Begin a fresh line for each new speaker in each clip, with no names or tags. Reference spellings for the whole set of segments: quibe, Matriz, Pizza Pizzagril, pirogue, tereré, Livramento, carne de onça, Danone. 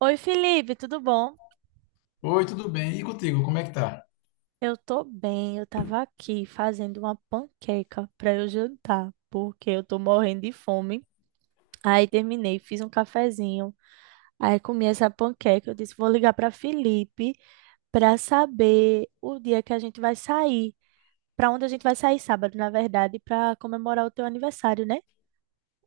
Oi, Felipe, tudo bom?
Oi, tudo bem? E contigo, como é que tá?
Eu tô bem, eu tava aqui fazendo uma panqueca pra eu jantar, porque eu tô morrendo de fome. Aí terminei, fiz um cafezinho, aí comi essa panqueca. Eu disse, vou ligar pra Felipe pra saber o dia que a gente vai sair, pra onde a gente vai sair sábado, na verdade, pra comemorar o teu aniversário, né?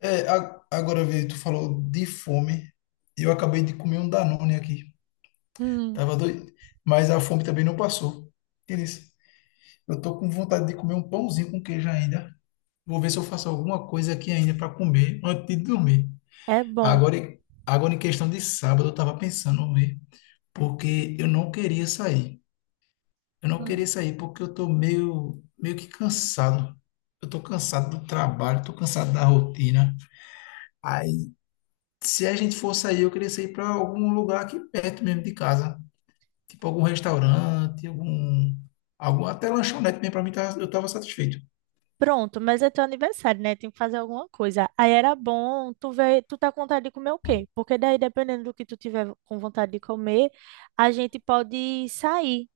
É, agora, Vitor, tu falou de fome. Eu acabei de comer um Danone aqui.
Hum,
Tava doido. Mas a fome também não passou. Entendeu? Eu tô com vontade de comer um pãozinho com queijo ainda. Vou ver se eu faço alguma coisa aqui ainda para comer antes de dormir.
é bom.
Agora, em- Agora, em questão de sábado, eu tava pensando, ver, porque eu não queria sair. Eu não queria sair porque eu tô meio que cansado. Eu tô cansado do trabalho, tô cansado da rotina. Se a gente for sair, eu queria sair para algum lugar aqui perto mesmo de casa. Tipo algum restaurante, algum, algum até lanchonete mesmo eu tava satisfeito.
Pronto, mas é teu aniversário, né? Tem que fazer alguma coisa. Aí era bom tu ver, tu tá com vontade de comer o quê? Porque daí, dependendo do que tu tiver com vontade de comer, a gente pode sair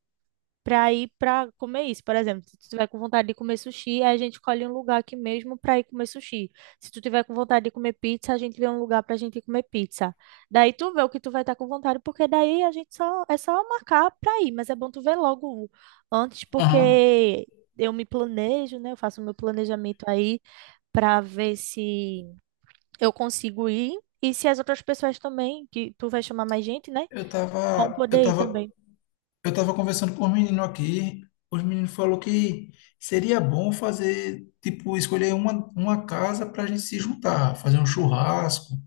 pra ir pra comer isso. Por exemplo, se tu tiver com vontade de comer sushi, aí a gente escolhe um lugar aqui mesmo pra ir comer sushi. Se tu tiver com vontade de comer pizza, a gente vê um lugar pra gente ir comer pizza. Daí tu vê o que tu vai estar com vontade, porque daí a gente só é só marcar pra ir, mas é bom tu ver logo antes,
Aham.
porque eu me planejo, né? Eu faço o meu planejamento aí pra ver se eu consigo ir. E se as outras pessoas também, que tu vai chamar mais gente, né?
Eu
Vão
tava, eu
poder ir
tava,
também.
eu tava conversando com os meninos aqui. Os meninos falou que seria bom fazer, tipo, escolher uma casa para a gente se juntar, fazer um churrasco.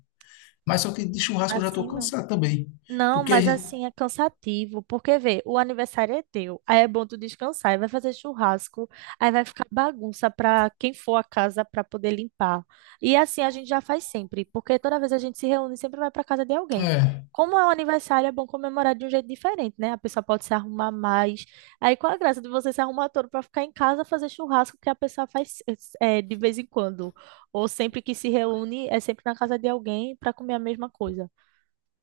Mas só que de churrasco eu já tô
Assim não.
cansado também.
Não,
Porque a
mas
gente,
assim é cansativo, porque vê, o aniversário é teu, aí é bom tu descansar, aí vai fazer churrasco, aí vai ficar bagunça para quem for a casa para poder limpar. E assim a gente já faz sempre, porque toda vez a gente se reúne, sempre vai para casa de alguém.
é.
Como é um aniversário, é bom comemorar de um jeito diferente, né? A pessoa pode se arrumar mais. Aí qual a graça de você se arrumar todo para ficar em casa fazer churrasco que a pessoa faz de vez em quando, ou sempre que se reúne é sempre na casa de alguém para comer a mesma coisa.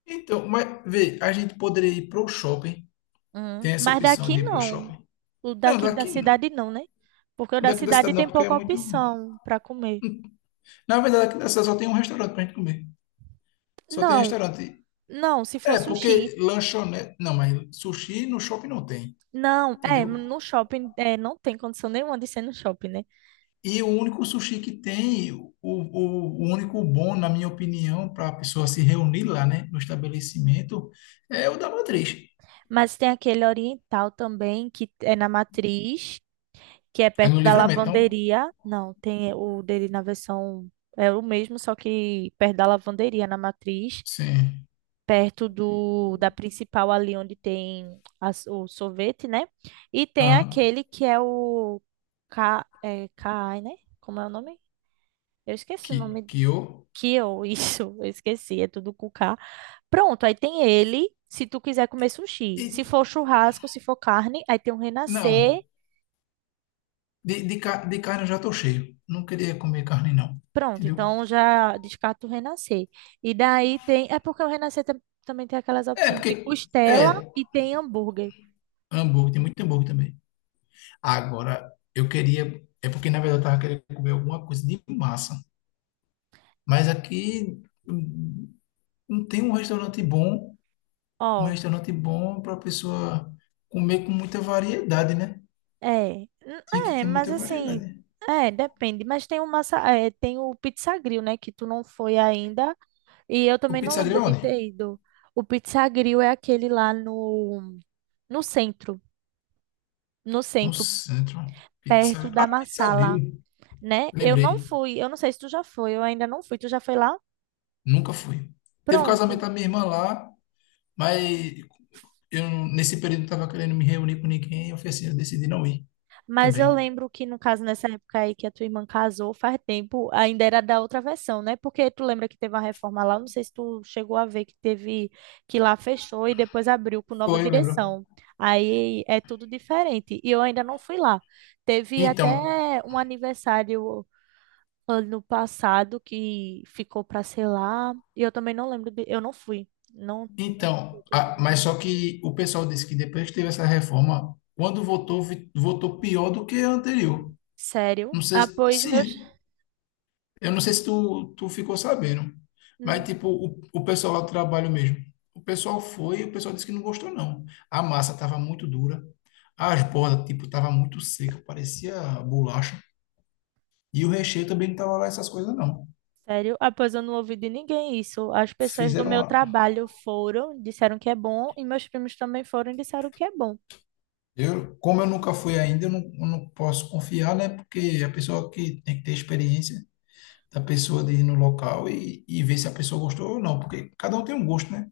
Então, mas vê, a gente poderia ir pro shopping. Tem essa
Mas
opção
daqui
de ir pro
não.
shopping.
O
Não,
daqui da
daqui não.
cidade não, né? Porque o
O
da
daqui da
cidade
cidade não,
tem
porque é
pouca
muito.
opção para comer.
Na verdade, aqui da cidade só tem um restaurante pra gente comer. Só tem
Não,
restaurante.
não, se for
É,
sushi.
porque lanchonete. Não, mas sushi no shopping não tem,
Não, é,
entendeu?
no shopping é, não tem condição nenhuma de ser no shopping, né?
E o único sushi que tem, o único bom, na minha opinião, para a pessoa se reunir lá, né, no estabelecimento, é o da Matriz.
Mas tem aquele oriental também, que é na Matriz, que é
É
perto
no
da
Livramento, então.
lavanderia. Não, tem o dele na versão. É o mesmo, só que perto da lavanderia, na Matriz.
Sim.
Perto do da principal ali onde tem o sorvete, né? E tem
Aham.
aquele que é o Ca, é, Kai, né? Como é o nome? Eu esqueci o nome.
Que eu.
Kio, isso, eu esqueci, é tudo com K. Pronto, aí tem ele, se tu quiser comer
E,
sushi. Se for churrasco, se for carne, aí tem o
não.
Renascer.
De carne eu já tô cheio. Não queria comer carne, não.
Pronto,
Entendeu?
então já descarta o Renascer. E daí tem, é porque o Renascer também tem aquelas
É,
opções
porque
de costela
é
e tem hambúrguer.
hambúrguer, tem muito hambúrguer também. Agora, eu queria. É porque, na verdade, eu tava querendo comer alguma coisa de massa. Mas aqui hum, não tem um
Ó,
restaurante bom para pessoa comer com muita variedade, né?
é, n-
Tem que
é,
ter
mas
muita
assim,
variedade.
é, depende. Mas tem o massa, é, tem o Pizza Grill, né, que tu não foi ainda. E eu
O
também não
Pizza Pizzagril
lembro de
onde?
ter ido. O Pizza Grill é aquele lá no, no centro, no
No
centro,
centro.
perto
Pizza...
da
Ah, Pizza
Marsala,
Pizzagril.
né? Eu não
Lembrei.
fui, eu não sei se tu já foi, eu ainda não fui. Tu já foi lá?
Nunca fui. Teve o
Pronto.
casamento da minha irmã lá, mas eu nesse período não tava querendo me reunir com ninguém. Eu falei assim, eu decidi não ir.
Mas
Também.
eu lembro que, no caso, nessa época aí que a tua irmã casou, faz tempo, ainda era da outra versão, né? Porque tu lembra que teve uma reforma lá, eu não sei se tu chegou a ver que teve, que lá fechou e depois abriu com nova
Foi, eu lembro.
direção. Aí é tudo diferente. E eu ainda não fui lá. Teve até
Então,
um aniversário ano passado que ficou pra ser lá, e eu também não lembro de, eu não fui. Não tive
então,
oportunidade de
mas
ir.
só que o pessoal disse que depois que teve essa reforma, quando votou, votou pior do que a anterior.
Sério?
Não sei,
Ah, pois meus.
sim, eu não sei se tu ficou sabendo, mas tipo, o pessoal lá do trabalho mesmo. O pessoal foi e o pessoal disse que não gostou, não. A massa tava muito dura, as bordas, tipo, tava muito seca, parecia bolacha, e o recheio também não tava lá essas coisas, não.
Sério? Ah, pois eu não ouvi de ninguém isso. As pessoas do meu
Fizeram
trabalho foram, disseram que é bom, e meus primos também foram e disseram que é bom.
eu, como eu nunca fui ainda, eu não posso confiar, né? Porque a pessoa que tem que ter experiência da pessoa de ir no local e ver se a pessoa gostou ou não, porque cada um tem um gosto, né?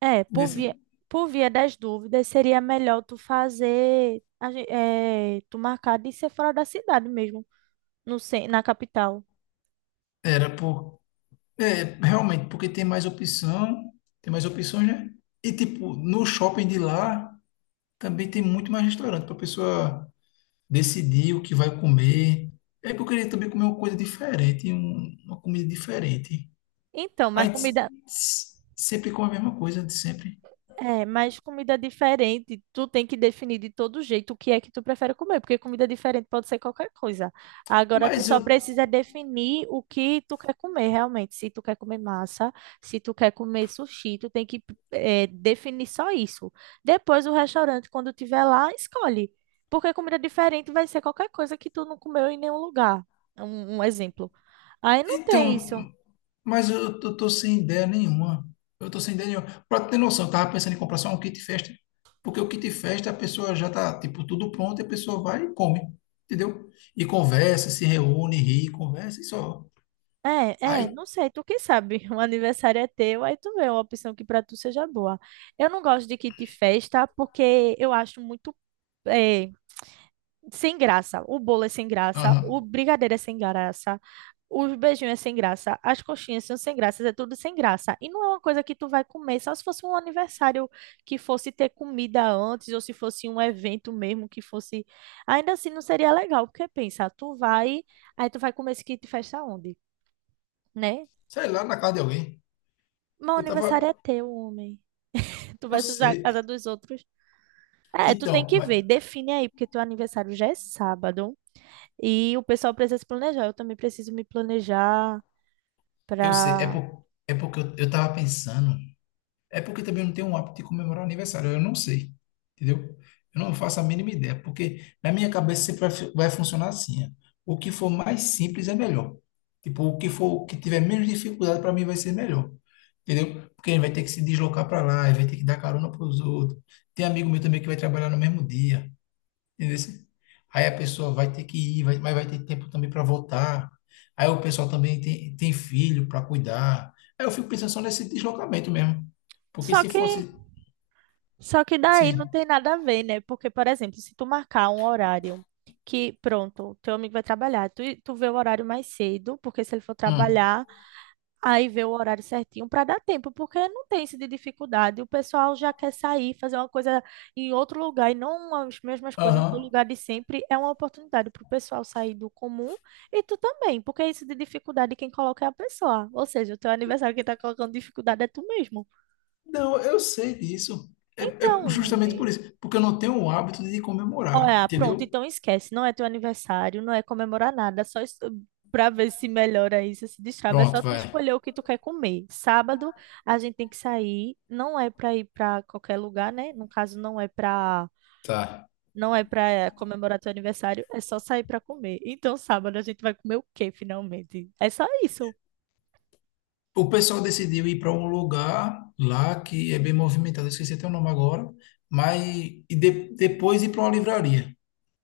É,
Nesse,
por via das dúvidas, seria melhor tu fazer, a é, tu marcar de ser fora da cidade mesmo, no, na capital.
era por, é, realmente, porque tem mais opção, tem mais opções, né? E tipo, no shopping de lá também tem muito mais restaurante para a pessoa decidir o que vai comer. É que eu queria também comer uma coisa diferente, uma comida diferente.
Então,
Aí
mas
s-
comida,
sempre com a mesma coisa de sempre.
é, mas comida diferente, tu tem que definir de todo jeito o que é que tu prefere comer, porque comida diferente pode ser qualquer coisa. Agora, tu
Mas
só
eu,
precisa definir o que tu quer comer realmente. Se tu quer comer massa, se tu quer comer sushi, tu tem que definir só isso. Depois, o restaurante, quando tiver lá, escolhe. Porque comida diferente vai ser qualquer coisa que tu não comeu em nenhum lugar. Um exemplo. Aí não tem isso.
então, mas eu tô sem ideia nenhuma. Eu tô sem ideia nenhuma. Pra ter noção, eu tava pensando em comprar só um kit festa, porque o kit festa a pessoa já tá, tipo, tudo pronto e a pessoa vai e come, entendeu? E conversa, se reúne, ri, conversa e só.
É, é,
Aí,
não sei, tu que sabe, o aniversário é teu, aí tu vê uma opção que pra tu seja boa. Eu não gosto de kit festa porque eu acho muito eh, sem graça. O bolo é sem graça, o
aham,
brigadeiro é sem graça, os beijinhos é sem graça, as coxinhas são sem graça, é tudo sem graça. E não é uma coisa que tu vai comer, só se fosse um aniversário que fosse ter comida antes, ou se fosse um evento mesmo que fosse. Ainda assim não seria legal, porque pensa, tu vai, aí tu vai comer esse kit festa onde? Né?
sei lá, na casa de alguém.
Meu
Eu
aniversário é
tava,
teu, homem. Tu
eu
vai sujar a
sei.
casa dos outros. É, tu tem
Então,
que
mas
ver, define aí, porque teu aniversário já é sábado e o pessoal precisa se planejar. Eu também preciso me planejar
eu sei, é,
pra.
por, é porque eu tava pensando. É porque também eu não tenho um hábito de comemorar aniversário, eu não sei, entendeu? Eu não faço a mínima ideia, porque na minha cabeça sempre vai, vai funcionar assim, ó. O que for mais simples é melhor. Tipo, o que for, o que tiver menos dificuldade para mim vai ser melhor, entendeu? Porque ele vai ter que se deslocar para lá, ele vai ter que dar carona para os outros. Tem amigo meu também que vai trabalhar no mesmo dia. Entendesse? Aí a pessoa vai ter que ir, mas vai ter tempo também para voltar. Aí o pessoal também tem filho para cuidar. Aí eu fico pensando só nesse deslocamento mesmo. Porque
Só
se
que,
fosse.
só que daí
Sim.
não tem nada a ver, né? Porque, por exemplo, se tu marcar um horário que, pronto, teu amigo vai trabalhar, tu, tu vê o horário mais cedo, porque se ele for
Hum.
trabalhar, aí vê o horário certinho para dar tempo, porque não tem esse de dificuldade. O pessoal já quer sair, fazer uma coisa em outro lugar e não as mesmas coisas no
Aham.
lugar de sempre. É uma oportunidade para o pessoal sair do comum e tu também, porque isso de dificuldade quem coloca é a pessoa. Ou seja, o teu aniversário que está colocando dificuldade é tu mesmo.
Não, eu sei disso. É, é
Então,
justamente por isso. Porque eu não tenho o hábito de comemorar,
olha, pronto,
entendeu?
então esquece. Não é teu aniversário, não é comemorar nada, é só pra ver se melhora isso, se destrava. É
Pronto,
só tu
vai.
escolher o que tu quer comer. Sábado a gente tem que sair, não é pra ir pra qualquer lugar, né? No caso, não é pra,
Tá.
não é pra comemorar teu aniversário, é só sair pra comer. Então, sábado a gente vai comer o quê, finalmente? É só isso.
O pessoal decidiu ir para um lugar lá que é bem movimentado, eu esqueci até o nome agora, depois ir para uma livraria.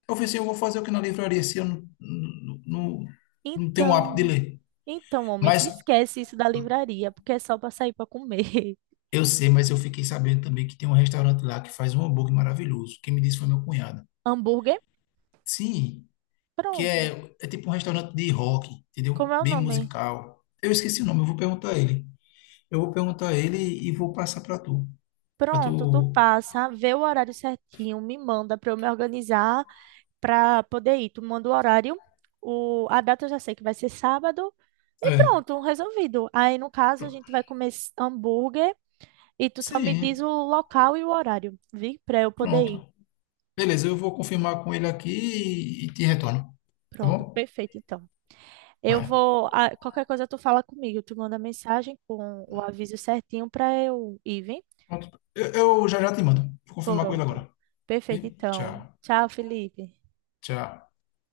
Eu falei assim, eu vou fazer o que na livraria, se eu não, não tenho o hábito de
Então,
ler.
então, homem, tu
Mas
esquece isso da livraria, porque é só pra sair pra comer.
eu sei, mas eu fiquei sabendo também que tem um restaurante lá que faz um hambúrguer maravilhoso. Quem me disse foi meu cunhado.
Hambúrguer?
Sim,
Pronto.
é tipo um restaurante de rock, entendeu?
Como é o
Bem
nome?
musical. Eu esqueci o nome, eu vou perguntar a ele. Eu vou perguntar a ele e vou passar para tu. Para
Pronto, tu
tu.
passa, vê o horário certinho, me manda para eu me organizar para poder ir. Tu manda o horário, o, a data eu já sei que vai ser sábado e
É.
pronto, resolvido. Aí no caso a
pro-
gente vai comer hambúrguer e tu só me diz
Sim,
o local e o horário, vi? Para eu poder
pronto.
ir.
Beleza, eu vou confirmar com ele aqui e te retorno. Tá
Pronto,
bom?
perfeito então. Eu
Vai.
vou, ah, qualquer coisa tu fala comigo, tu manda mensagem com o aviso certinho para eu ir, vi?
Pronto. Eu já já te mando. Vou confirmar com ele
Pronto.
agora. E
Perfeito então.
tchau.
Tchau, Felipe.
Tchau.